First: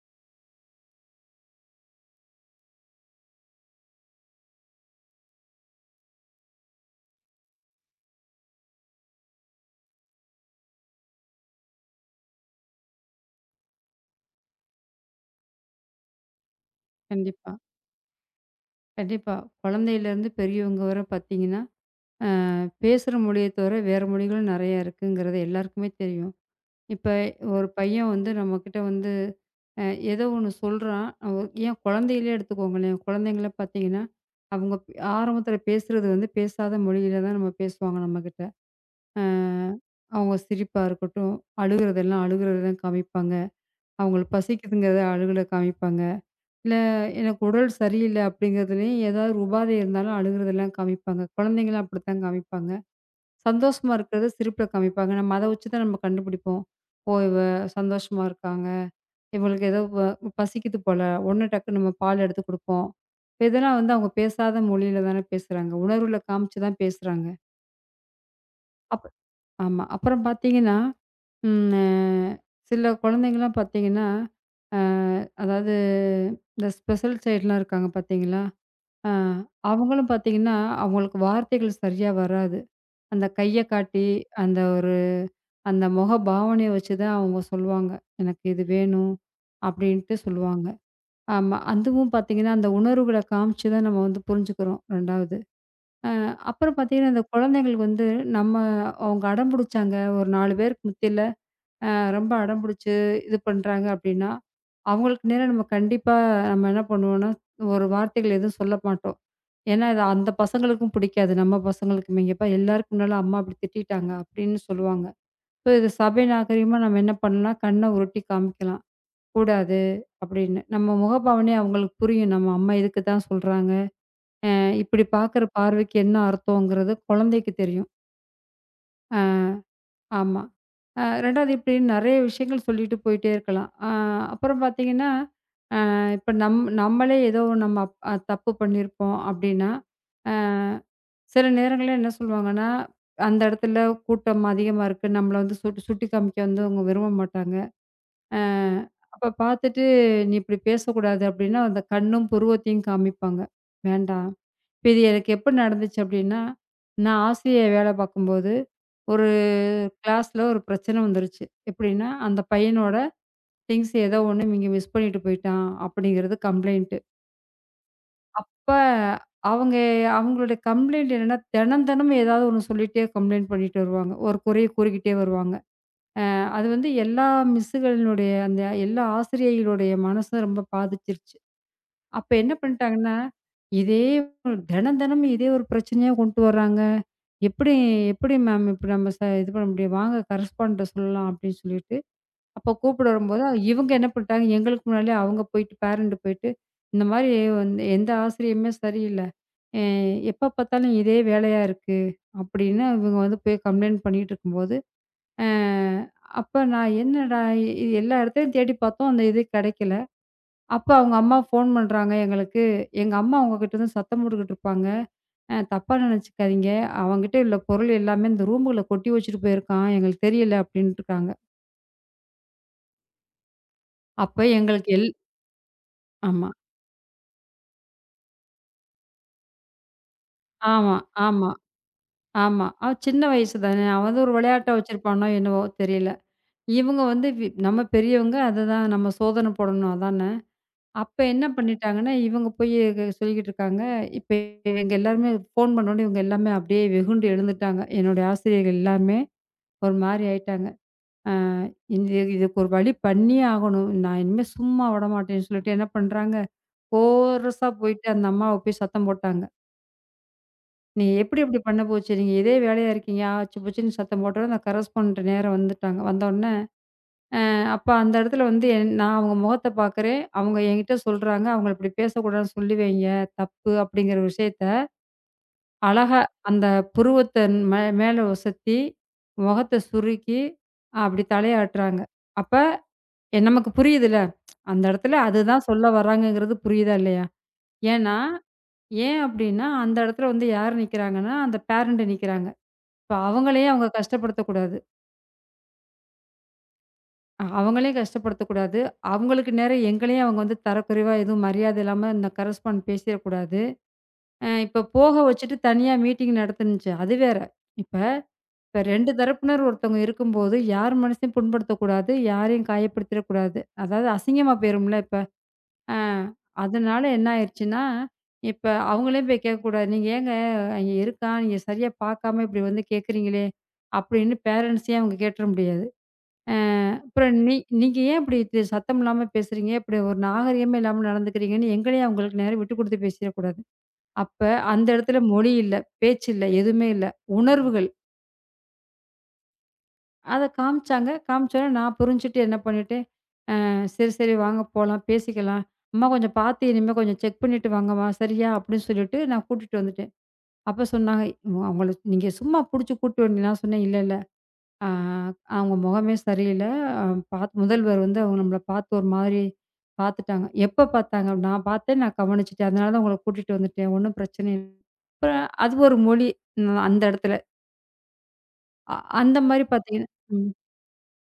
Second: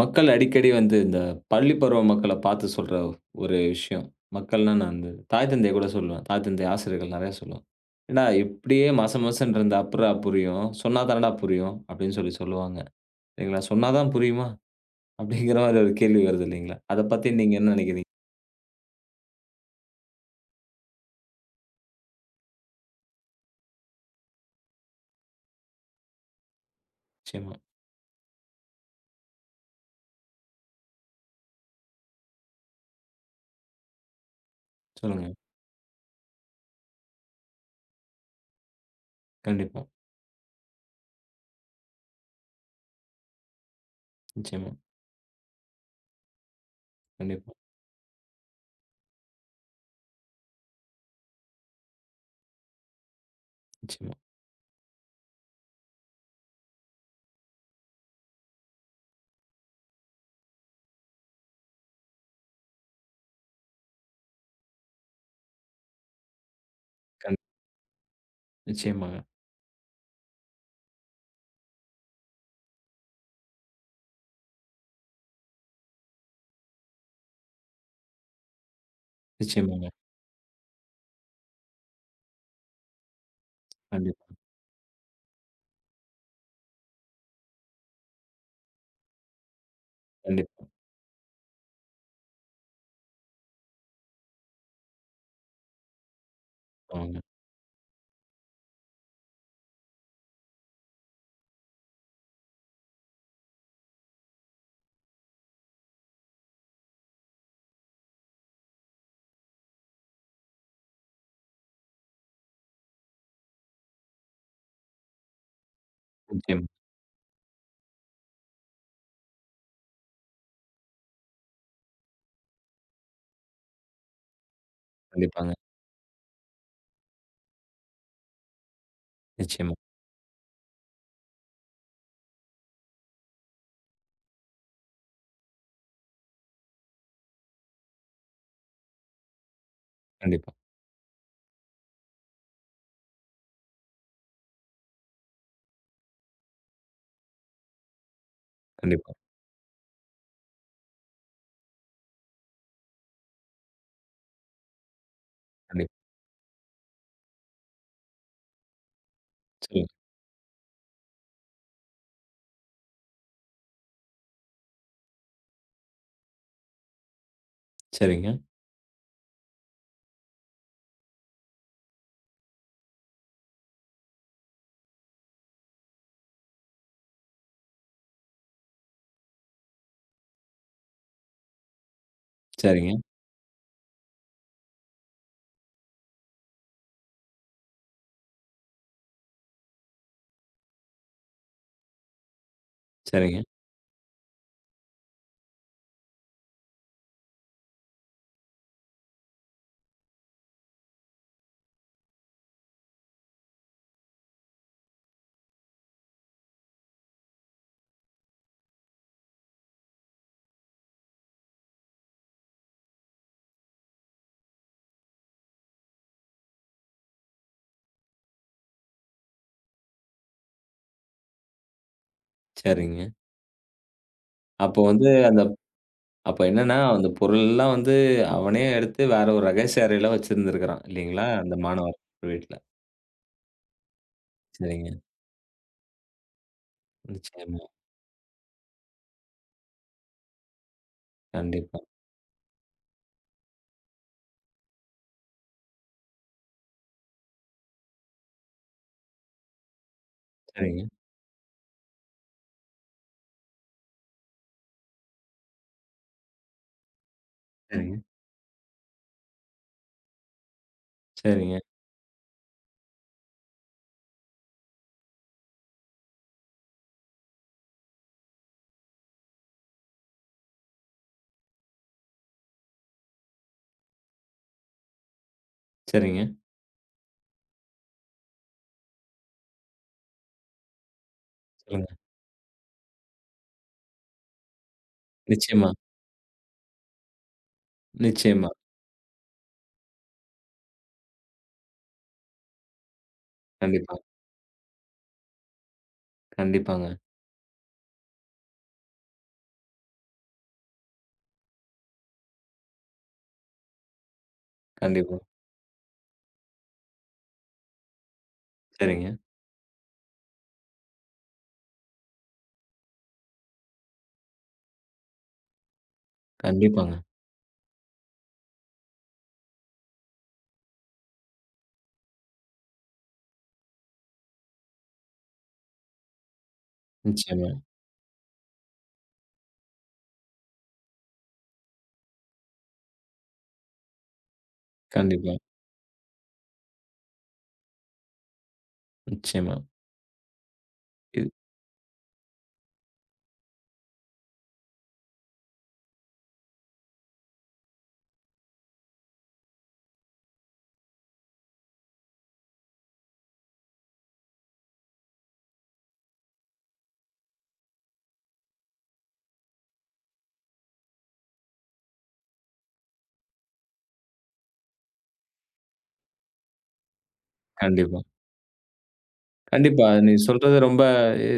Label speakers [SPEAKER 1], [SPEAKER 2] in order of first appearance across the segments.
[SPEAKER 1] மக்கள் அடிக்கடி வந்து இந்த பள்ளி பருவ மக்கள பார்த்து சொல்ற ஒரு விஷயம். மக்கள்னா நான் வந்து தாய் தந்தைய கூட சொல்லுவேன். தாய் தந்தை, ஆசிரியர்கள் நெறைய சொல்லுவேன். "ஏன்டா இப்படியே மச மசன்னு இருந்தா அப்புட்றா புரியும்? சொன்னா தானடா புரியும்." அப்படின்னு சொல்லி சொல்லுவாங்க. இல்லைங்களா? "சொன்னா தான் புரியுமா?" அப்படிங்கிற மாரி ஒரு கேள்வி வருது இல்லைங்களா? அத பத்தி
[SPEAKER 2] கண்டிப்பா,
[SPEAKER 1] நீங்க என்ன நெனைக்கிறீங்க?
[SPEAKER 2] கண்டிப்பா. குழந்தையிலேருந்து பெரியவங்க வர பார்த்தீங்கன்னா, பேசுற மொழிய தவிர வேற மொழிகள் நெறையா இருக்குங்கிறது எல்லாருக்குமே தெரியும். இப்ப
[SPEAKER 1] நிச்சயமா.
[SPEAKER 2] ஒரு பையன் வந்து நம்மகிட்ட வந்து அ ஏதோ ஒண்ணு சொல்றான். ஏன் குழந்தையிலே எடுத்துக்கோங்களேன். குழந்தைங்கள பார்த்தீங்கன்னா, அவங்க
[SPEAKER 1] சொல்லுங்க.
[SPEAKER 2] ஆரம்பத்தில பேசுறது வந்து பேசாத மொழியில தான் நம்ம பேசுவாங்க நம்மகிட்ட. அ
[SPEAKER 1] கண்டிப்பா.
[SPEAKER 2] அவங்க சிரிப்பா இருக்கட்டும், அழுகுறதெல்லாம் அழுகுறத தான் காமிப்பாங்க. அவங்களுக்கு
[SPEAKER 1] நிச்சயமா.
[SPEAKER 2] பசிக்குதுங்கிறத அழுகல காமிப்பாங்க. இல்ல, எனக்கு
[SPEAKER 1] கண்டிப்பா.
[SPEAKER 2] உடல் சரியில்ல அப்படிங்கிறதுலயும் ஏதாவது உபாதை இருந்தாலும் அழுகுறதெல்லாம் காமிப்பாங்க. குழந்தைங்கலாம் அப்படித்தான் காமிப்பாங்க. சந்தோஷமா
[SPEAKER 1] நிச்சயமா.
[SPEAKER 2] இருக்கிறத சிரிப்புல காமிப்பாங்க. நம்ம அத வச்சு தான் நம்ம கண்டுபிடிப்போம். ஓ! இவ சந்தோஷமா இருக்காங்க. இவளுக்கு ஏதோ பசிக்குது போல. உடனே டக்குன்னு நம்ம பால் எடுத்து குடுப்போம். இதெல்லாம் வந்து அவங்க பேசாத மொழியில தானே பேசுறாங்க. உணர்வுல காமிச்சு தான் பேசுறாங்க.
[SPEAKER 1] கண்
[SPEAKER 2] அப்
[SPEAKER 1] நிச்சயமாங்க.
[SPEAKER 2] ஆமா. அப்புறம் பார்த்தீங்கன்னா, ம் அ சில குழந்தைங்கலாம் பார்த்தீங்கன்னா, அ அதாவது இந்த ஸ்பெஷல் சைல்டுலாம் இருக்காங்க பார்த்தீங்களா? ஆ,
[SPEAKER 1] நிச்சயமாங்க.
[SPEAKER 2] அவங்களும் பார்த்தீங்கன்னா, அவங்களுக்கு வார்த்தைகள் சரியா வராது. அந்த கைய காட்டி,
[SPEAKER 1] கண்டிப்பா.
[SPEAKER 2] அந்த ஒரு அந்த முக பாவனைய வச்சு தான் அவங்க சொல்லுவாங்க. "எனக்கு இது வேணும்" அப்படின்ட்டு
[SPEAKER 1] கண்டிப்பா.
[SPEAKER 2] சொல்லுவாங்க. ஆமா. அதுவும் பார்த்தீங்கன்னா, அந்த உணர்வுகள காமிச்சு தான் நம்ம வந்து புரிஞ்சுக்கிறோம் 2வது. அப்புறம் பார்த்தீங்கன்னா,
[SPEAKER 1] ஆமாங்க.
[SPEAKER 2] அந்த குழந்தைங்களுக்கு வந்து நம்ம அவங்க அடம் பிடிச்சாங்க, ஒரு 4 பேருக்கு மத்தியில அ ரொம்ப அடம்பிடிச்சு இது பண்றாங்க அப்படின்னா, அவங்களுக்கு நேரா நம்ம கண்டிப்பா நம்ம என்ன பண்ணுவோம்னா, ஒரு வார்த்தைகள் எதுவும் சொல்ல மாட்டோம். ஏன்னா, இது அந்த பசங்களுக்கும் பிடிக்காது. நம்ம பசங்களுக்குமே, "இங்க பார் எல்லாருக்கும் முன்னால அம்மா அப்படி திட்டிட்டாங்க" அப்படின்னு சொல்லுவாங்க. ஸோ இது சபை
[SPEAKER 1] நிச்சயமா.
[SPEAKER 2] நாகரிகமா நம்ம என்ன பண்ணலாம், கண்ண உருட்டி காமிக்கலாம். கூடாது அப்படின்னு. நம்ம முகபாவனையே அவங்களுக்கு புரியும். நம்ம அம்மா இதுக்கு தான் சொல்றாங்க. அ இப்படி பார்க்குற
[SPEAKER 1] கண்டிப்பாங்க.
[SPEAKER 2] பார்வைக்கு என்ன அர்த்தங்கிறது குழந்தைக்கு தெரியும்.
[SPEAKER 1] நிச்சயமா.
[SPEAKER 2] ஆமா. 2வது இப்படி நெறைய விஷயங்கள் சொல்லிட்டு போயிட்டே இருக்கலாம். அப்புறம் பார்த்தீங்கன்னா, இப்ப நம்மளே ஏதோ நம்ம அப் அ தப்பு பண்ணியிருப்போம் அப்படின்னா, அ
[SPEAKER 1] கண்டிப்பா.
[SPEAKER 2] சில நேரங்கள்ல என்ன சொல்லுவாங்கன்னா, அந்த இடத்துல கூட்டம் அதிகமா இருக்கு. நம்மள வந்து சுட்டு சுட்டி காமிக்க வந்து அவங்க விரும்ப மாட்டாங்க. அ
[SPEAKER 1] கண்டிப்பா.
[SPEAKER 2] அப்ப பார்த்துட்டு, "நீ இப்படி பேசக்கூடாது" அப்படின்னா, அந்த கண்ணும் புருவத்தையும் காமிப்பாங்க. வேண்டாம். இப்ப இது எனக்கு எப்ப
[SPEAKER 1] கண்டிப்பா.
[SPEAKER 2] நடந்துச்சு அப்படின்னா, நான் ஆசிரியையா வேலை பார்க்கும்போது, ஒரு
[SPEAKER 1] சொல்லுங்க.
[SPEAKER 2] கிளாஸ்ல ஒரு பிரச்சனை வந்துருச்சு. எப்படின்னா, அந்த பையனோட திங்ஸ் ஏதோ ஒண்ணு இவங்க மிஸ் பண்ணிட்டு போயிட்டான் அப்படிங்கிறது கம்ப்ளைண்ட்.
[SPEAKER 1] சரிங்க.
[SPEAKER 2] இப்ப அவங்க அவங்களோட கம்ப்ளைண்ட் என்னன்னா, தினம் தினம் ஏதாவது ஒண்ணு சொல்லிட்டே கம்ப்ளைண்ட் பண்ணிட்டு வருவாங்க. ஒரு குறைய கூறிக்கிட்டே வருவாங்க. அது வந்து எல்லா மிஸ்ஸுகளினுடைய அந்த எல்லா ஆசிரியைகளுடைய மனச ரொம்ப பாதிச்சிருச்சு. அப்ப என்ன
[SPEAKER 1] சரிங்க.
[SPEAKER 2] பண்ணிட்டாங்கன்னா, இதே ஒரு- தினம் தினம் இதே ஒரு பிரச்சனையா கொண்டு வர்றாங்க. எப்படி எப்படி மேம் இப்படி நம்ம ச இது பண்ண முடியும்? வாங்க கரஸ்பாண்டன்ட்ட சொல்லலாம் அப்படின்னு சொல்லிட்டு அப்போ கூப்பிட
[SPEAKER 1] சரிங்க,
[SPEAKER 2] வரும்போது, இவங்க என்ன பண்ணிட்டாங்க, எங்களுக்கு முன்னாடியே அவங்க போயிட்டு பேரண்ட் போயிட்டு, இந்த மாரி வந்து எந்த ஆசிரியருமே சரியில்ல. அ எப்ப பார்த்தாலும் இதே வேலையா இருக்கு. அப்படின்னு இவங்க வந்து போய் கம்ப்ளைண்ட் பண்ணிட்டு இருக்கும்போது, அ அப்ப நான் என்னடா இது எல்லா இடத்துலயும் தேடி பார்த்தோம். அந்த இது கிடைக்கல. அப்ப அவங்க அம்மா ஃபோன் பண்றாங்க எங்களுக்கு. எங்க அம்மா உங்ககிட்ட இருந்து சத்தம் போட்டுக்கிட்டு இருப்பாங்க. தப்பா நினைச்சுக்காதீங்க. அவன்கிட்ட உள்ள பொருள் எல்லாமே இந்த ரூமுக்குள்ள கொட்டி வச்சுட்டு போயிருக்கான். எங்களுக்கு தெரியல அப்படின்ட்டுருக்காங்க.
[SPEAKER 1] சரிங்க.
[SPEAKER 2] அப்ப
[SPEAKER 1] அப்போ
[SPEAKER 2] எங்களுக்கு
[SPEAKER 1] வந்து அந்த அப்போ
[SPEAKER 2] ஆமா.
[SPEAKER 1] என்னன்னா, அந்த பொருள்லாம் வந்து அவனே எடுத்து வேற ஒரு ரகசிய அறையில வச்சிருந்திருக்கிறான்
[SPEAKER 2] ஆமா,
[SPEAKER 1] இல்லைங்களா?
[SPEAKER 2] ஆமா,
[SPEAKER 1] அந்த மாணவர் வீட்ல.
[SPEAKER 2] ஆமா. அவன் சின்ன வயசு தானே! அவன் வந்து ஒரு விளையாட்டா
[SPEAKER 1] சரிங்க.
[SPEAKER 2] வச்சிருப்பானோ என்னவோ தெரியல. இவுங்க வந்து
[SPEAKER 1] நிச்சயமா.
[SPEAKER 2] நம்ம பெரியவங்க அதுதான் நம்ம சோதனை போடணும் அதானே! அப்ப என்ன
[SPEAKER 1] கண்டிப்பா.
[SPEAKER 2] பண்ணிட்டாங்கன்னா, இவுங்க போய் சொல்லிக்கிட்டு இருக்காங்க. இப்ப இவுங்க எல்லாருமே ஃபோன் பண்ணோனே இவுங்க எல்லாமே அப்படியே வெகுண்டு எழுந்துட்டாங்க. என்னுடைய ஆசிரியர்கள் எல்லாருமே ஒரு மாரி ஆயிட்டாங்க.
[SPEAKER 1] சரிங்க,
[SPEAKER 2] ஆ இந்த இதுக்கு ஒரு வழி பண்ணியே ஆகணும். நான் இனிமே சும்மா விடமாட்டேன்னு சொல்லிட்டு என்ன பண்றாங்க, கோரஸா
[SPEAKER 1] சரிங்க,
[SPEAKER 2] போயிட்டு அந்த அம்மாவ போய் சத்தம் போட்டாங்க. நீ எப்படி
[SPEAKER 1] சரிங்க,
[SPEAKER 2] இப்படி பண்ண போச்சு? நீங்க இதே வேலையா இருக்கீங்க. ஆச்சு பூச்சுன்னு சத்தம் போட்டோனே, அந்த கரஸ்பாண்டன்ட் நேரா வந்துட்டாங்க. வந்தோனே, அப்ப அந்த இடத்துல வந்து நான் அவங்க முகத்த பார்க்குறேன். அவங்க என்கிட்ட சொல்றாங்க, "அவங்கள இப்படி பேசக்கூடாதுன்னு சொல்லி வைங்க. தப்பு." அப்படிங்கிற விஷயத்த அழகா
[SPEAKER 1] சரிங்க.
[SPEAKER 2] அந்த புருவத்த மேல ஒசத்தி, முகத்த சுருக்கி, அப்படி
[SPEAKER 1] சொல்லுங்க.
[SPEAKER 2] தலையாட்டுறாங்க. அப்ப நமக்கு புரியுதுல்ல. அந்த இடத்துல அதுதான்
[SPEAKER 1] நிச்சயமா,
[SPEAKER 2] சொல்ல வராங்கங்கிறது புரியுதா இல்லையா? ஏன்னா,
[SPEAKER 1] நிச்சயமா.
[SPEAKER 2] ஏன் அப்படின்னா, அந்த இடத்துல வந்து யார் நிக்கிறாங்கன்னா, அந்த பேரண்ட் நிக்கிறாங்க. இப்ப அவங்களையும் அவங்க
[SPEAKER 1] கண்டிப்பா,
[SPEAKER 2] கஷ்டப்படுத்தக்கூடாது.
[SPEAKER 1] கண்டிப்பாங்க.
[SPEAKER 2] அவங்களையும் கஷ்டப்படுத்தக்கூடாது. அவங்களுக்கு நேரா எங்களையும் அவங்க வந்து தரக்குறைவா எதுவும் மரியாதை இல்லாம இந்த கரஸ்பாண்ட் பேசிறக்கூடாது. இப்ப போக
[SPEAKER 1] கண்டிப்பா.
[SPEAKER 2] வச்சுட்டு தனியா மீட்டிங் நடத்துனுச்சு. அது வேற. இப்ப இப்ப
[SPEAKER 1] சரிங்க.
[SPEAKER 2] 2 தரப்பினர் ஒருத்தவங்க இருக்கும்போது, யார் மனசையும் புண்படுத்தக்கூடாது. யாரையும் காயப்படுத்திறக்கூடாது. அதாவது அசிங்கமா போயிரும்ல இப்ப. அ
[SPEAKER 1] கண்டிப்பாங்க.
[SPEAKER 2] அதனால என்ன ஆயிருச்சுன்னா, இப்ப அவங்களையும் போய் கேட்கக்கூடாது. "நீங்க ஏங்க அங்க இருக்கான், நீங்க சரியா பார்க்காம இப்படி வந்து கேட்குறீங்களே!" அப்படின்னு பேரண்ட்ஸையும் அவங்க கேட்டுற முடியாது. அ அப்புறம்
[SPEAKER 1] நிச்சயமா.
[SPEAKER 2] நீங்க ஏன் இப்படி இது சத்தம் இல்லாம பேசுறீங்க? இப்படி ஒரு நாகரிகமே இல்லாம நடந்துக்கிறீங்கன்னு எங்களையும் அவங்களுக்கு நேரா விட்டு குடுத்து பேசிறக்கூடாது. அப்ப அந்த இடத்துல
[SPEAKER 1] கண்டிப்பா,
[SPEAKER 2] மொழி இல்ல, பேச்சு இல்ல, எதுவுமே இல்ல. உணர்வுகள்.
[SPEAKER 1] நிச்சயமா.
[SPEAKER 2] அத காமிச்சாங்க.
[SPEAKER 1] இது
[SPEAKER 2] காமிச்சோனே நான் புரிஞ்சுட்டு என்ன பண்ணிட்டேன், சரி, சரி, வாங்க போலாம், பேசிக்கலாம். அம்மா கொஞ்சம் பார்த்து இனிமே கொஞ்சம் செக் பண்ணிட்டு வாங்கம்மா, சரியா? அப்படின்னு சொல்லிட்டு நான் கூட்டிட்டு வந்துட்டேன். அப்ப சொன்னாங்க, அவங்கள நீங்க சும்மா புடிச்சு கூட்டு வந்தீங்களா?" சொன்னேன். "இல்ல, இல்ல." ஆ, அவங்க முகமே சரியில்ல. அ முதல்வர் வந்து அவங்க நம்மள பார்த்து ஒரு மாதிரி பார்த்துட்டாங்க. எப்ப பார்த்தாங்க? நான் பார்த்தேன், நான் கவனிச்சுட்டேன். அதனால தான் உங்கள கூட்டிட்டு வந்துட்டேன். ஒண்ணும் பிரச்சனை இல்ல. அப்புறம் அது ஒரு மொழி அந்த இடத்துல.
[SPEAKER 1] கண்டிப்பா.
[SPEAKER 2] அ அந்த மாரி
[SPEAKER 1] கண்டிப்பா.
[SPEAKER 2] பார்த்தீங்கன்னா
[SPEAKER 1] நீ
[SPEAKER 2] ம்.
[SPEAKER 1] சொல்றது ரொம்ப எ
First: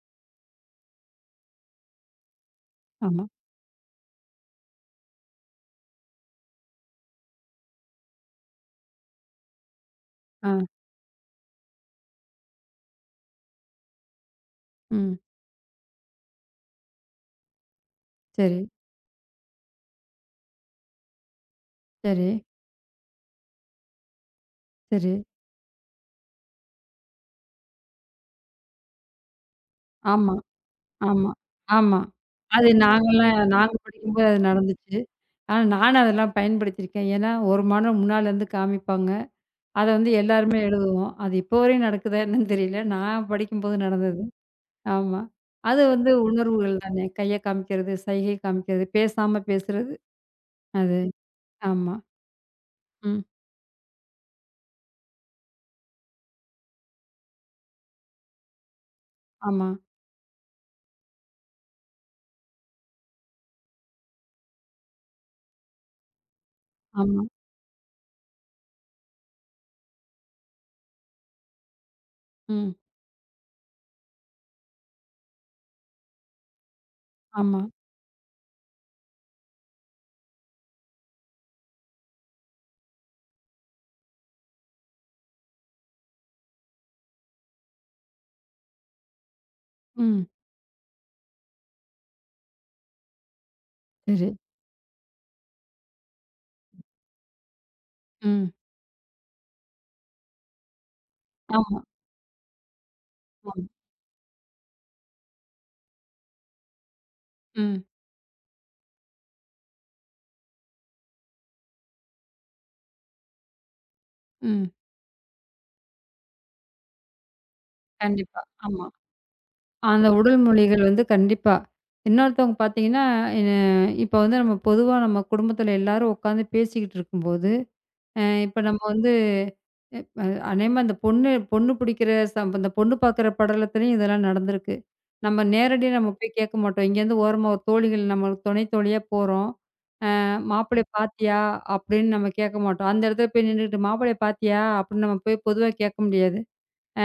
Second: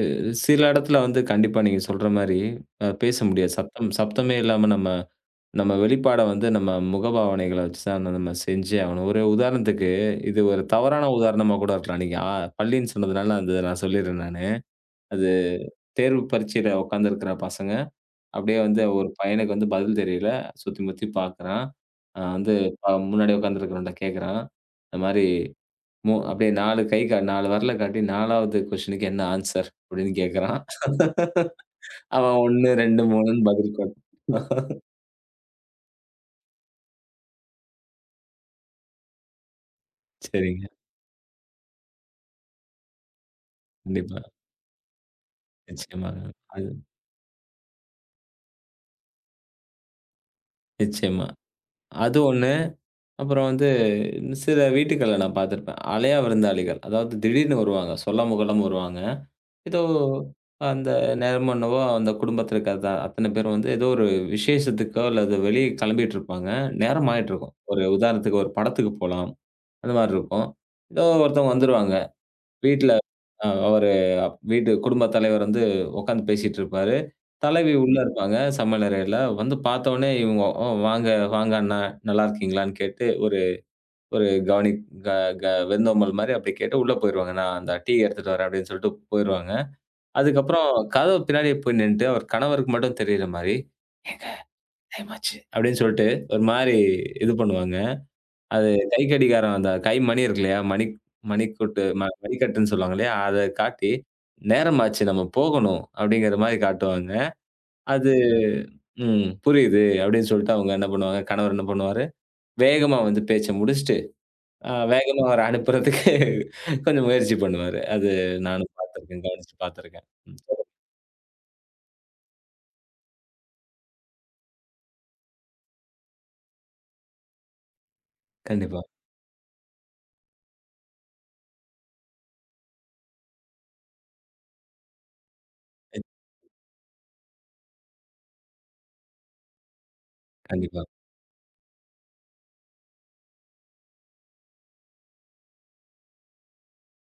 [SPEAKER 1] சில இடத்துல வந்து கண்டிப்பா நீங்க சொல்ற மாரி பேச
[SPEAKER 2] ஆமா.
[SPEAKER 1] முடியாது. சத்தம் சப்தமே இல்லாம நம்ம நம்ம வெளிப்பாட வந்து நம்ம முகபாவனைகள வச்சு தான் நம்ம செஞ்சே ஆகணும். ஒரு உதாரணத்துக்கு இது
[SPEAKER 2] ஆ.
[SPEAKER 1] ஒரு தவறான உதாரணமா கூட இருக்கலாம். நீங்க பள்ளின்னு சொன்னதுனால அத நான் சொல்லிடுறேன் நானு.
[SPEAKER 2] ம்.
[SPEAKER 1] அது தேர்வு பரீட்சையில உட்காந்துருக்கிற பசங்க, அப்படியே
[SPEAKER 2] சரி,
[SPEAKER 1] வந்து ஒரு பையனுக்கு வந்து பதில் தெரியல. சுத்தி முத்தி பார்க்குறான். அ
[SPEAKER 2] சரி,
[SPEAKER 1] வந்து அ முன்னாடி உட்காந்துருக்கிறவன்ட்ட கேட்குறான். இந்த
[SPEAKER 2] சரி.
[SPEAKER 1] மாரி அப்படியே 4 கை கா 4 விரல காட்டி 4வது கொஸ்டினுக்கு என்ன ஆன்ஸர்? அப்படின்னு
[SPEAKER 2] ஆமா,
[SPEAKER 1] கேட்கறான்.
[SPEAKER 2] ஆமா, ஆமா.
[SPEAKER 1] அவன்
[SPEAKER 2] அது
[SPEAKER 1] 1, 2,
[SPEAKER 2] நாங்கலாம்
[SPEAKER 1] 3ன்னு
[SPEAKER 2] நாங்க
[SPEAKER 1] பதில் கொடு
[SPEAKER 2] படிக்கும்போது அது நடந்துச்சு. ஆனா நானும் அதெல்லாம் பயன்படுத்தியிருக்கேன். ஏன்னா, ஒரு மாதம் முன்னால இருந்து காமிப்பாங்க. அத வந்து எல்லாருமே
[SPEAKER 1] சரிங்க.
[SPEAKER 2] எழுதுவோம். அது இப்போ வரையும் நடக்குதா என்னன்னு தெரியல. நான் படிக்கும்போது
[SPEAKER 1] கண்டிப்பா.
[SPEAKER 2] நடந்தது. ஆமா. அது வந்து
[SPEAKER 1] நிச்சயமாங்க. அது
[SPEAKER 2] உணர்வுகள் தானே. கைய காமிக்கிறது, சைகை காமிக்கிறது, பேசாம பேசுறது. அது.
[SPEAKER 1] நிச்சயமா.
[SPEAKER 2] ஆமா.
[SPEAKER 1] அது 1.
[SPEAKER 2] ம்.
[SPEAKER 1] அப்புறம் வந்து சில வீட்டுக்கள்ல நான் பார்த்திருப்பேன். அலையா விருந்தாளிகள். அதாவது திடீர்னு வருவாங்க. சொல்லாம கொள்ளாம வருவாங்க.
[SPEAKER 2] ஆமா.
[SPEAKER 1] ஏதோ அந்த நேரமோ என்னவோ அந்த குடும்பத்தில இருக்க அத அத்தன பேரும் வந்து ஏதோ ஒரு விசேஷத்துக்கோ, அல்லது வெளிய கிளம்பிட்டு இருப்பாங்க. நேரம்
[SPEAKER 2] ஆமா.
[SPEAKER 1] ஆயிட்டு இருக்கும். ஒரு உதாரணத்துக்கு ஒரு படத்துக்கு போலாம். அந்த மாரி இருக்கும். ஏதோ ஒருத்தவங்க வந்துருவாங்க.
[SPEAKER 2] ம்.
[SPEAKER 1] வீட்ல அவரு வீட்டு குடும்பத் தலைவர் வந்து உட்கார்ந்து பேசிட்டு இருப்பாரு.
[SPEAKER 2] ஆமா.
[SPEAKER 1] தலைவி உள்ள இருப்பாங்க சமையல் அறையில. வந்து பார்த்தோனே இவங்க "ஓ வாங்க, வாங்க அண்ணா நல்லா இருக்கீங்களான்னு?" கேட்டு ஒரு ஒரு கவனி க க வெந்தோம்பல் மாரி அப்படி கேட்டு உள்ள போயிருவாங்க. நான் அந்த டீ எடுத்துட்டு வரேன் அப்படின்னு சொல்லிட்டு போயிருவாங்க.
[SPEAKER 2] ம்.
[SPEAKER 1] அதுக்கப்புறம் கதவு பின்னாடியே போய் நின்னுட்டு அவர் கணவருக்கு மட்டும் தெரியிற மாரி, "ஏங்க
[SPEAKER 2] சரி.
[SPEAKER 1] டைம் ஆச்சு" அப்படின்னு சொல்லிட்டு ஒரு மாரி இது பண்ணுவாங்க.
[SPEAKER 2] ம்.
[SPEAKER 1] அது கை கடிகாரம் அந்த கை மணி இருக்கு இல்லையா? மணி
[SPEAKER 2] ஆமா.
[SPEAKER 1] மணிக்கூட்டு ம மணிக்கட்டுன்னு சொல்லுவாங்க இல்லையா? அத
[SPEAKER 2] ஆமா.
[SPEAKER 1] காட்டி, "நேரமாச்சு நம்ம போகணும்." அப்படிங்கிற மாரி காட்டுவாங்க.
[SPEAKER 2] ம்.
[SPEAKER 1] அது "ம் புரியுது." அப்படின்னு சொல்லிட்டு அவங்க என்ன பண்ணுவாங்க, கணவர் என்ன பண்ணுவாரு, வேகமா வந்து பேச்ச முடிச்சுட்டு,
[SPEAKER 2] ம்.
[SPEAKER 1] வேகமா அவர அனுப்புறதுக்கு கொஞ்சம் முயற்சி பண்ணுவாரு. அது
[SPEAKER 2] கண்டிப்பா.
[SPEAKER 1] நானும்
[SPEAKER 2] ஆமா.
[SPEAKER 1] பார்த்துருக்கேன், கவனிச்சு பார்த்துருக்கேன்.
[SPEAKER 2] அந்த உடல்
[SPEAKER 1] ம்.
[SPEAKER 2] மொழிகள் வந்து கண்டிப்பா. இன்னொருத்தவங்க பார்த்தீங்கன்னா, என்ன இப்போ வந்து நம்ம பொதுவா நம்ம குடும்பத்தில எல்லாரும் உட்காந்து பேசிக்கிட்டு இருக்கும்போது, இப்ப நம்ம
[SPEAKER 1] கண்டிப்பா.
[SPEAKER 2] வந்து எ அ அதேமாரி அந்த பொண்ணு பொண்ணு பிடிக்கிற அந்த பொண்ணு பார்க்குற படலத்துலயும் இதெல்லாம் நடந்திருக்கு. நம்ம நேரடியா
[SPEAKER 1] ம்.
[SPEAKER 2] நம்ம போய் கேட்க மாட்டோம். இங்கேருந்து ஓரமா ஒரு தோழிகள் நம்ம துணை தோழியா போறோம்.
[SPEAKER 1] கண்டிப்பா,
[SPEAKER 2] "மாப்பிள்ளைய பார்த்தியா?" அப்படின்னு நம்ம கேட்க மாட்டோம். அந்த இடத்துல போய் நின்னுகிட்டு, "மாப்பிள்ளைய பார்த்தியா?" அப்படின்னு நம்ம போய் பொதுவா கேட்க முடியாது.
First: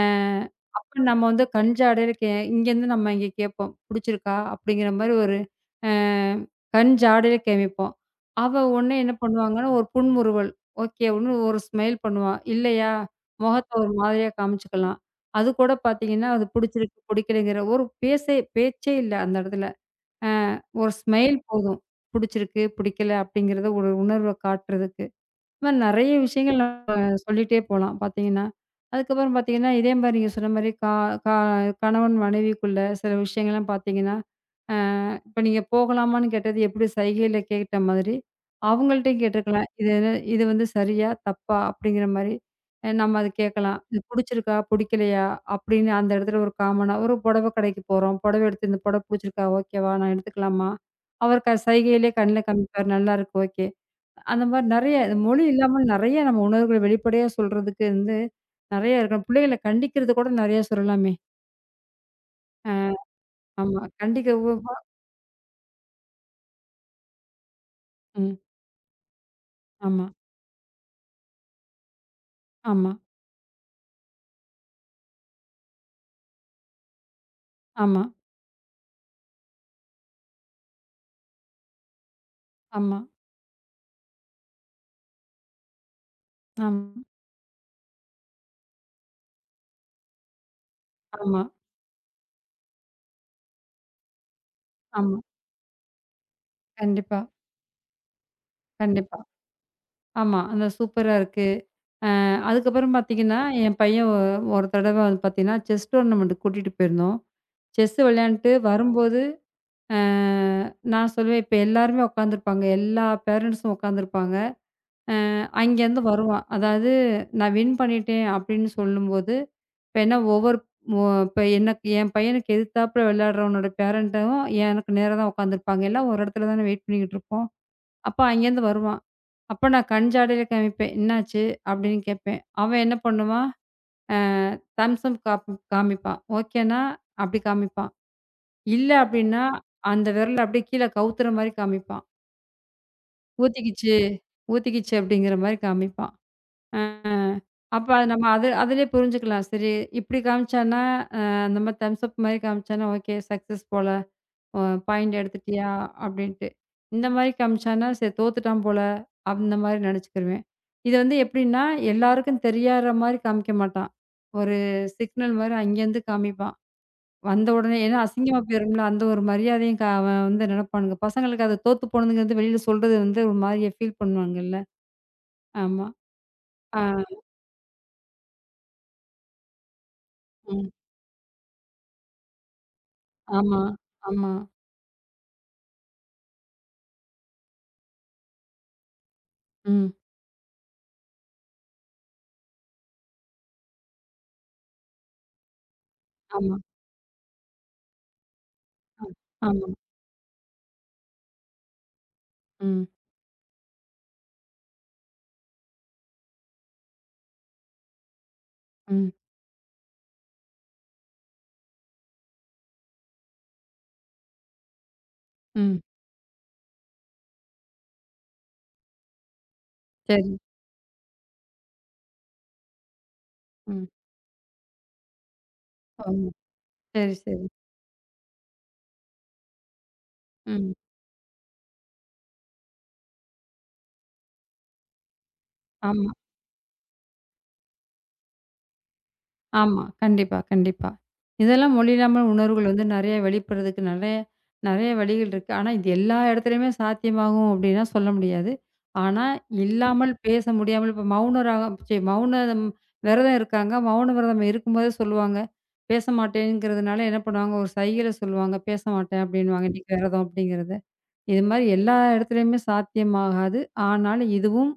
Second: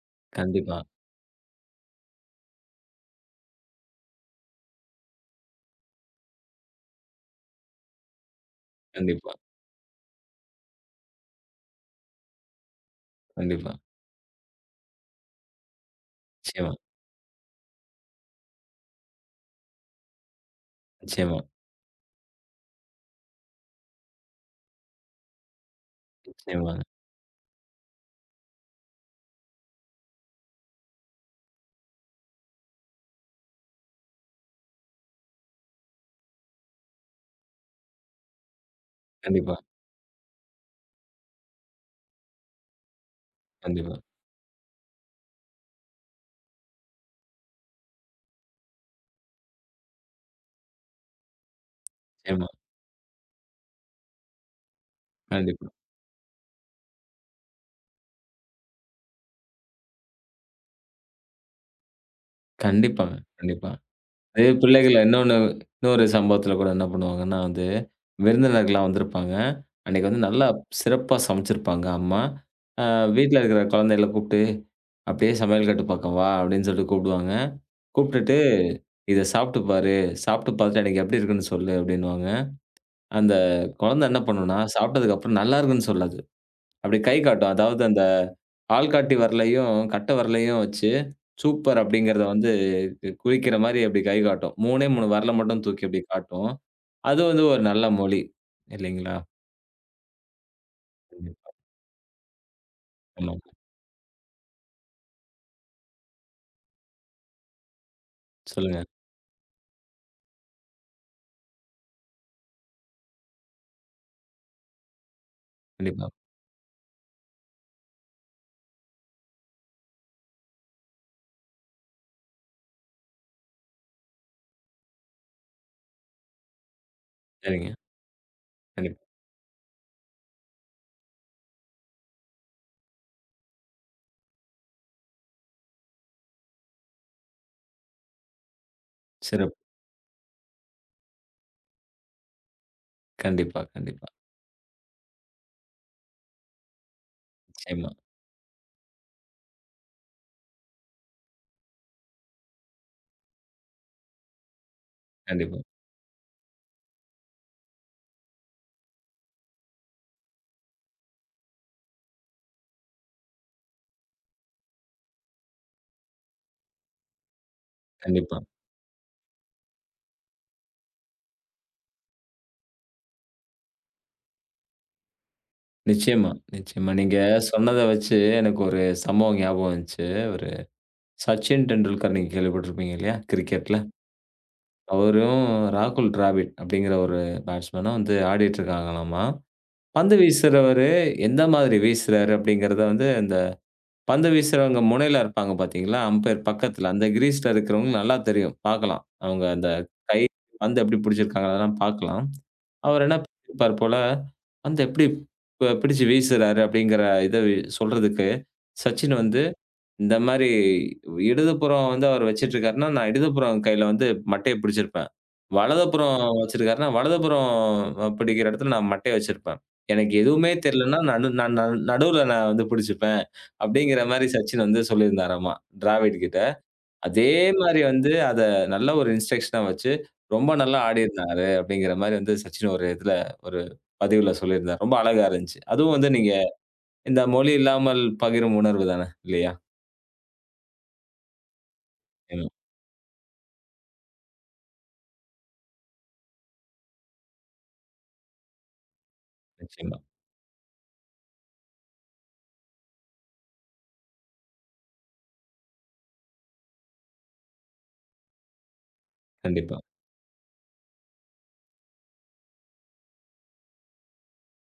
[SPEAKER 2] அ
[SPEAKER 1] கண்டிப்பா,
[SPEAKER 2] அப்ப நம்ம வந்து கண் ஜாடையில இங்கேருந்து நம்ம இங்க கேட்போம். "புடிச்சிருக்கா?" அப்படிங்கிற மாரி ஒரு அ கண் ஜாடையில கேமிப்போம். அவ உடனே என்ன
[SPEAKER 1] கண்டிப்பா,
[SPEAKER 2] பண்ணுவாங்கன்னா, ஒரு புன்முறுவல், "ஓகே" அப்படின்னு ஒரு ஸ்மைல் பண்ணுவா. இல்லையா, முகத்த
[SPEAKER 1] கண்டிப்பா.
[SPEAKER 2] ஒரு மாதிரியா காமிச்சுக்கலாம். அது கூட பார்த்தீங்கன்னா, அது
[SPEAKER 1] நிச்சயமா,
[SPEAKER 2] புடிச்சிருக்கு, புடிக்கலைங்கிற ஒரு பேச்சே இல்ல அந்த இடத்துல. அ ஒரு ஸ்மைல்
[SPEAKER 1] நிச்சயமா,
[SPEAKER 2] போதும். புடிச்சிருக்கு, புடிக்கல அப்படிங்கிறத ஒரு உணர்வ காட்டுறதுக்கு. இந்த மாரி நெறைய விஷயங்கள்
[SPEAKER 1] நிச்சயமாங்க.
[SPEAKER 2] நம்ம சொல்லிட்டே போலாம் பார்த்தீங்கன்னா. அதுக்கப்புறம் பார்த்தீங்கன்னா, இதே மாரி நீங்க சொன்ன மாரி கா கா கணவன் மனைவிக்குள்ள சில விஷயங்கள்லாம் பார்த்தீங்கன்னா, அ இப்ப நீங்க போகலாமான்னு கேட்டது எப்படி சைகையில கேட்ட மாதிரி, அவங்கள்ட்டயும்
[SPEAKER 1] கண்டிப்பா,
[SPEAKER 2] கேட்டுருக்கலாம். இது என்ன- இது வந்து சரியா? தப்பா? அப்படிங்கிற மாரி நம்ம அத கேட்கலாம்.
[SPEAKER 1] கண்டிப்பா,
[SPEAKER 2] இது புடிச்சிருக்கா? புடிக்கலையா? அப்படின்னு அந்த இடத்துல ஒரு காமனா ஒரு புடவ கடைக்கு போறோம். புடவ எடுத்து இந்த புடவ புடிச்சிருக்கா? ஓகேவா? நான் எடுத்துக்கலாமா? அவர் சைகையிலே கண்ல
[SPEAKER 1] நிச்சயமா,
[SPEAKER 2] காமிப்பார். நல்லாருக்கு. ஓகே. அந்த மாரி நெறைய மொழி
[SPEAKER 1] கண்டிப்பா.
[SPEAKER 2] இல்லாம நெறைய நம்ம உணர்வுகள வெளிப்படையா சொல்றதுக்கு வந்து நெறைய இருக்கும். பிள்ளைகள கண்டிக்கிறது கூட நெறைய சொல்லலாமே!
[SPEAKER 1] கண்டிப்பாங்க, கண்டிப்பா.
[SPEAKER 2] ஆமா. கண்டிக்க
[SPEAKER 1] அதே
[SPEAKER 2] உ-
[SPEAKER 1] பிள்ளைகள இன்னொரு சம்பவத்துல கூட என்ன பண்ணுவாங்கன்னா வந்து,
[SPEAKER 2] ம்.
[SPEAKER 1] விருந்தினர்கள்லாம் வந்திருப்பாங்க.
[SPEAKER 2] ஆமா,
[SPEAKER 1] அன்னைக்கு வந்து நல்லா சிறப்பா சமைச்சிருப்பாங்க அம்மா. அ
[SPEAKER 2] ஆமா,
[SPEAKER 1] வீட்ல இருக்கிற குழந்தைகள கூப்ட்டு, "அப்படியே சமையல் கட்டு பக்கம் வா" அப்படின்னு சொல்லிட்டு கூப்பிடுவாங்க.
[SPEAKER 2] ஆமா,
[SPEAKER 1] கூப்பிட்டுட்டு, "இத சாப்பிட்டு பாரு. சாப்பிட்டு பார்த்துட்டு எனக்கு எப்படி இருக்குன்னு சொல்லு" அப்படின்னுவாங்க.
[SPEAKER 2] ஆமா,
[SPEAKER 1] அந்த குழந்தை என்ன பண்ணும்னா, சாப்பிட்டதுக்கு அப்புறம் நல்லா இருக்குன்னு சொல்லாது.
[SPEAKER 2] ஆம்,
[SPEAKER 1] அப்படி கை காட்டும். அதாவது அந்த ஆள்காட்டி விரலையும், கட்ட விரலையும் வச்சு,
[SPEAKER 2] ஆமா,
[SPEAKER 1] சூப்பர் அப்படிங்கிறத வந்து குறிக்கிற மாரி அப்படி கை காட்டும். 3ஏ 3
[SPEAKER 2] ஆமா.
[SPEAKER 1] விரல மட்டும் தூக்கி அப்படி காட்டும்.
[SPEAKER 2] கண்டிப்பா,
[SPEAKER 1] அது வந்து ஒரு நல்ல மொழி. இல்லைங்களா?
[SPEAKER 2] கண்டிப்பா. ஆமா. அந்த சூப்பரா இருக்கு.
[SPEAKER 1] கண்டிப்பா.
[SPEAKER 2] அதுக்கப்புறம் பார்த்தீங்கன்னா,
[SPEAKER 1] ஆமாங்க.
[SPEAKER 2] என் பையன் ஒரு தடவ வந்து பார்த்தீங்கன்னா, செஸ் டோர்னமென்ட்க்கு கூட்டிட்டு போயிருந்தோம். செஸ் விளையாண்ட்டு
[SPEAKER 1] சொல்லுங்க.
[SPEAKER 2] வரும்போது, அ நான் சொல்லுவேன், இப்ப எல்லாருமே உட்காந்துருப்பாங்க. எல்லா பேரண்ட்ஸும் உட்காந்துருப்பாங்க. அ அங்கேருந்து
[SPEAKER 1] கண்டிப்பா.
[SPEAKER 2] வருவான். அதாவது நான் வின் பண்ணிட்டேன் அப்படின்னு சொல்லும்போது, இப்ப என்ன ஒவ்வொரு இப்ப எனக்கு என் பையனுக்கு எதிர்த்தாப்புல விளையாடுறவனோட பேரண்ட்டும் எனக்கு நேரா தான் உட்காந்துருப்பாங்க. எல்லாம் ஒரு இடத்துல தானே வெயிட் பண்ணிக்கிட்டு இருப்போம்.
[SPEAKER 1] சரிங்க.
[SPEAKER 2] அப்ப அங்கேருந்து வருவான்.
[SPEAKER 1] கண்டிப்பா.
[SPEAKER 2] அப்ப நான் கண் ஜாடையில காமிப்பேன். "என்னாச்சு?" அப்படின்னு கேட்பேன். அவன் என்ன பண்ணுவான், அ தம்ஸ் அப் காமிப்பான். ஓகேன்னா, அப்படி காமிப்பான். இல்ல அப்படின்னா,
[SPEAKER 1] சிறப்பு.
[SPEAKER 2] அந்த விரல அப்படியே கீழ கவுத்துற மாரி காமிப்பான்.
[SPEAKER 1] கண்டிப்பா,
[SPEAKER 2] "ஊத்திக்கிச்சு,
[SPEAKER 1] கண்டிப்பா.
[SPEAKER 2] ஊத்திக்கிச்சு" அப்படிங்கிற மாரி காமிப்பான். அ, அப்ப
[SPEAKER 1] நிச்சயமா.
[SPEAKER 2] அது நம்ம அது அதிலயே புரிஞ்சுக்கலாம். சரி இப்படி காமிச்சான்னா, அ அந்த மாரி தம்ஸ் அப் மாரி காமிச்சான்னா, ஓகே சக்சஸ் போல. அ பாயிண்ட்
[SPEAKER 1] கண்டிப்பா,
[SPEAKER 2] எடுத்துட்டியா அப்படின்ட்டு. இந்த மாரி காமிச்சான்னா, சரி தோத்துட்டான் போல, அந்த மாரி நெனச்சுக்கிருவேன். இது வந்து எப்படின்னா, எல்லாருக்கும் தெரியாற மாரி காமிக்க மாட்டான். ஒரு சிக்னல் மாரி அங்கேருந்து காமிப்பான். வந்த உடனே ஏன்னா அசிங்கமா
[SPEAKER 1] கண்டிப்பா.
[SPEAKER 2] போயிரும்ல, அந்த ஒரு மரியாதையும் அவன் வந்து நெனப்பானுங்க. பசங்களுக்கு அது தோத்து போனதுங்கிறது வெளியில சொல்றது வந்து ஒரு மாரியா ஃபீல் பண்ணுவாங்கல்ல. ஆமா.
[SPEAKER 1] நிச்சயமா, நிச்சயமா. நீங்க சொன்னத வச்சு எனக்கு ஒரு சம்பவம் ஞாபகம் வந்துச்சு. ஒரு
[SPEAKER 2] ஆ.
[SPEAKER 1] சச்சின் டெண்டுல்கர் நீங்க கேள்விப்பட்டிருப்பீங்க இல்லையா?
[SPEAKER 2] ஆமா,
[SPEAKER 1] கிரிக்கெட்ல.
[SPEAKER 2] ஆமா.
[SPEAKER 1] அவரும் ராகுல் டிராவிட் அப்படிங்கிற ஒரு பேட்ஸ்மேனும் வந்து ஆடிட்டு இருக்காங்களாமா.
[SPEAKER 2] ம்.
[SPEAKER 1] பந்து வீசுறவரு எந்த மாதிரி வீசுறாரு அப்படிங்கிறத வந்து இந்த பந்து வீசுறவங்க முனையில இருப்பாங்க பார்த்தீங்களா, அம்பயர்
[SPEAKER 2] ஆமா,
[SPEAKER 1] பக்கத்துல. அந்த கிரீஸ்ல இருக்கிறவங்களுக்கு நல்லா தெரியும். பார்க்கலாம். அவங்க
[SPEAKER 2] ஆமா.
[SPEAKER 1] அந்த கை பந்து எப்படி பிடிச்சிருக்காங்க அதெல்லாம் பார்க்கலாம்.
[SPEAKER 2] ம்,
[SPEAKER 1] அவர் என்ன பண்ணியிருப்பார் போல, பந்த எப்படி பிடிச்சு வீசுறாரு அப்படிங்கிற இத சொல்றதுக்கு
[SPEAKER 2] ம்,
[SPEAKER 1] சச்சின் வந்து இந்த மாரி இடதுபுறம் வந்து அவர் வச்சிட்டுருக்காருன்னா, நான் இடதுபுறம் கையில வந்து மட்டைய பிடிச்சிருப்பேன்.
[SPEAKER 2] ம்.
[SPEAKER 1] வலதுபுறம் வச்சிருக்காருன்னா, வலதுபுறம் பிடிக்கிற இடத்துல நான் மட்டைய வச்சிருப்பேன். எனக்கு
[SPEAKER 2] சரி.
[SPEAKER 1] எதுவுமே தெரியலன்னா, நடுவுல நான் வந்து பிடிச்சுப்பேன்.
[SPEAKER 2] ம்.
[SPEAKER 1] அப்படிங்கிற மாரி சச்சின் வந்து சொல்லியிருந்தாராமா, டிராவிட்
[SPEAKER 2] ஆமா.
[SPEAKER 1] கிட்ட.
[SPEAKER 2] சரி,
[SPEAKER 1] அதே
[SPEAKER 2] சரி.
[SPEAKER 1] மாரி வந்து அத நல்ல ஒரு இன்ஸ்ட்ரக்ஷனா வச்சு, ரொம்ப
[SPEAKER 2] ம்.
[SPEAKER 1] நல்லா ஆடியிருந்தாரு அப்படிங்கிற மாரி வந்து சச்சின் ஒரு பதிவுல சொல்லியிருந்தார். ரொம்ப அழகா இருந்துச்சு. அதுவும் வந்து
[SPEAKER 2] ஆமா,
[SPEAKER 1] நீங்க இந்த மொழி இல்லாமல் பகிரும் உணர்வு தானே இல்லையா?
[SPEAKER 2] ஆமா. கண்டிப்பா, கண்டிப்பா. இதெல்லாம் மொழியில்லாமல்
[SPEAKER 1] ஆமா,
[SPEAKER 2] உணர்வுகள் வந்து நெறைய வெளிப்படுறதுக்கு நெறைய நெறைய வழிகள் இருக்கு. ஆனா, இது எல்லா இடத்துலயுமே சாத்தியமாகும் அப்டின்னா சொல்ல முடியாது. ஆனா,
[SPEAKER 1] நிச்சயமா.
[SPEAKER 2] இல்லாமல் பேச முடியாமல் இப்ப மௌன ராகம் ச்சீ மௌனம் விரதம் இருக்காங்க. மௌன விரதம் இருக்கும்போதே சொல்லுவாங்க. பேச மாட்டேங்கிறதுனால என்ன பண்ணுவாங்க, ஒரு சைகையில சொல்லுவாங்க. பேச மாட்டேன் அப்டின்னுவாங்க.
[SPEAKER 1] கண்டிப்பா.
[SPEAKER 2] இன்னைக்கு விரதம் அப்டிங்கிறது. இது மாரி எல்லா இடத்துலயுமே சாத்தியமாகாது. ஆனாலும் இதுவும்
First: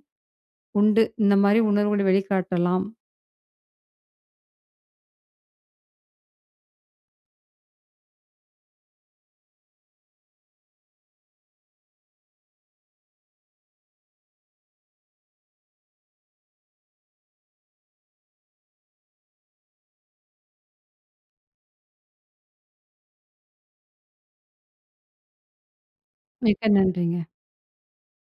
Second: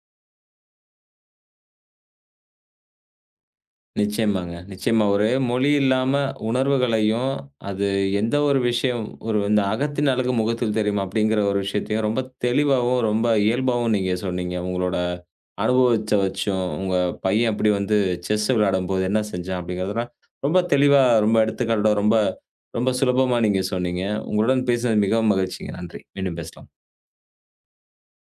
[SPEAKER 2] உண்டு. இந்த மாரி உணர்வுகளை வெளிக்காட்டலாம்.
[SPEAKER 1] நிச்சயமாங்க. நிச்சயமா. ஒரு மொழி இல்லாம உணர்வுகளையும், அது எந்த ஒரு விஷயம் ஒரு இந்த அகத்தின் அழகு முகத்தில் தெரியும் அப்படிங்கிற ஒரு விஷயத்தையும் ரொம்ப தெளிவாவும், ரொம்ப இயல்பாவும் நீங்க சொன்னீங்க. உங்களோட அனுபவத்த வச்சும், உங்க பையன் எப்படி வந்து செஸ் விளையாடும்போது என்ன செஞ்சான் அப்படிங்கிறதெல்லாம் ரொம்ப தெளிவா, ரொம்ப எடுத்துக்காட்டோட, ரொம்ப ரொம்ப சுலபமா நீங்க சொன்னீங்க. உங்களுடன் பேசினது மிகவும் மகிழ்ச்சிங்க. நன்றி. மீண்டும்
[SPEAKER 2] மிக்க
[SPEAKER 1] பேசலாம்.
[SPEAKER 2] நன்றிங்க.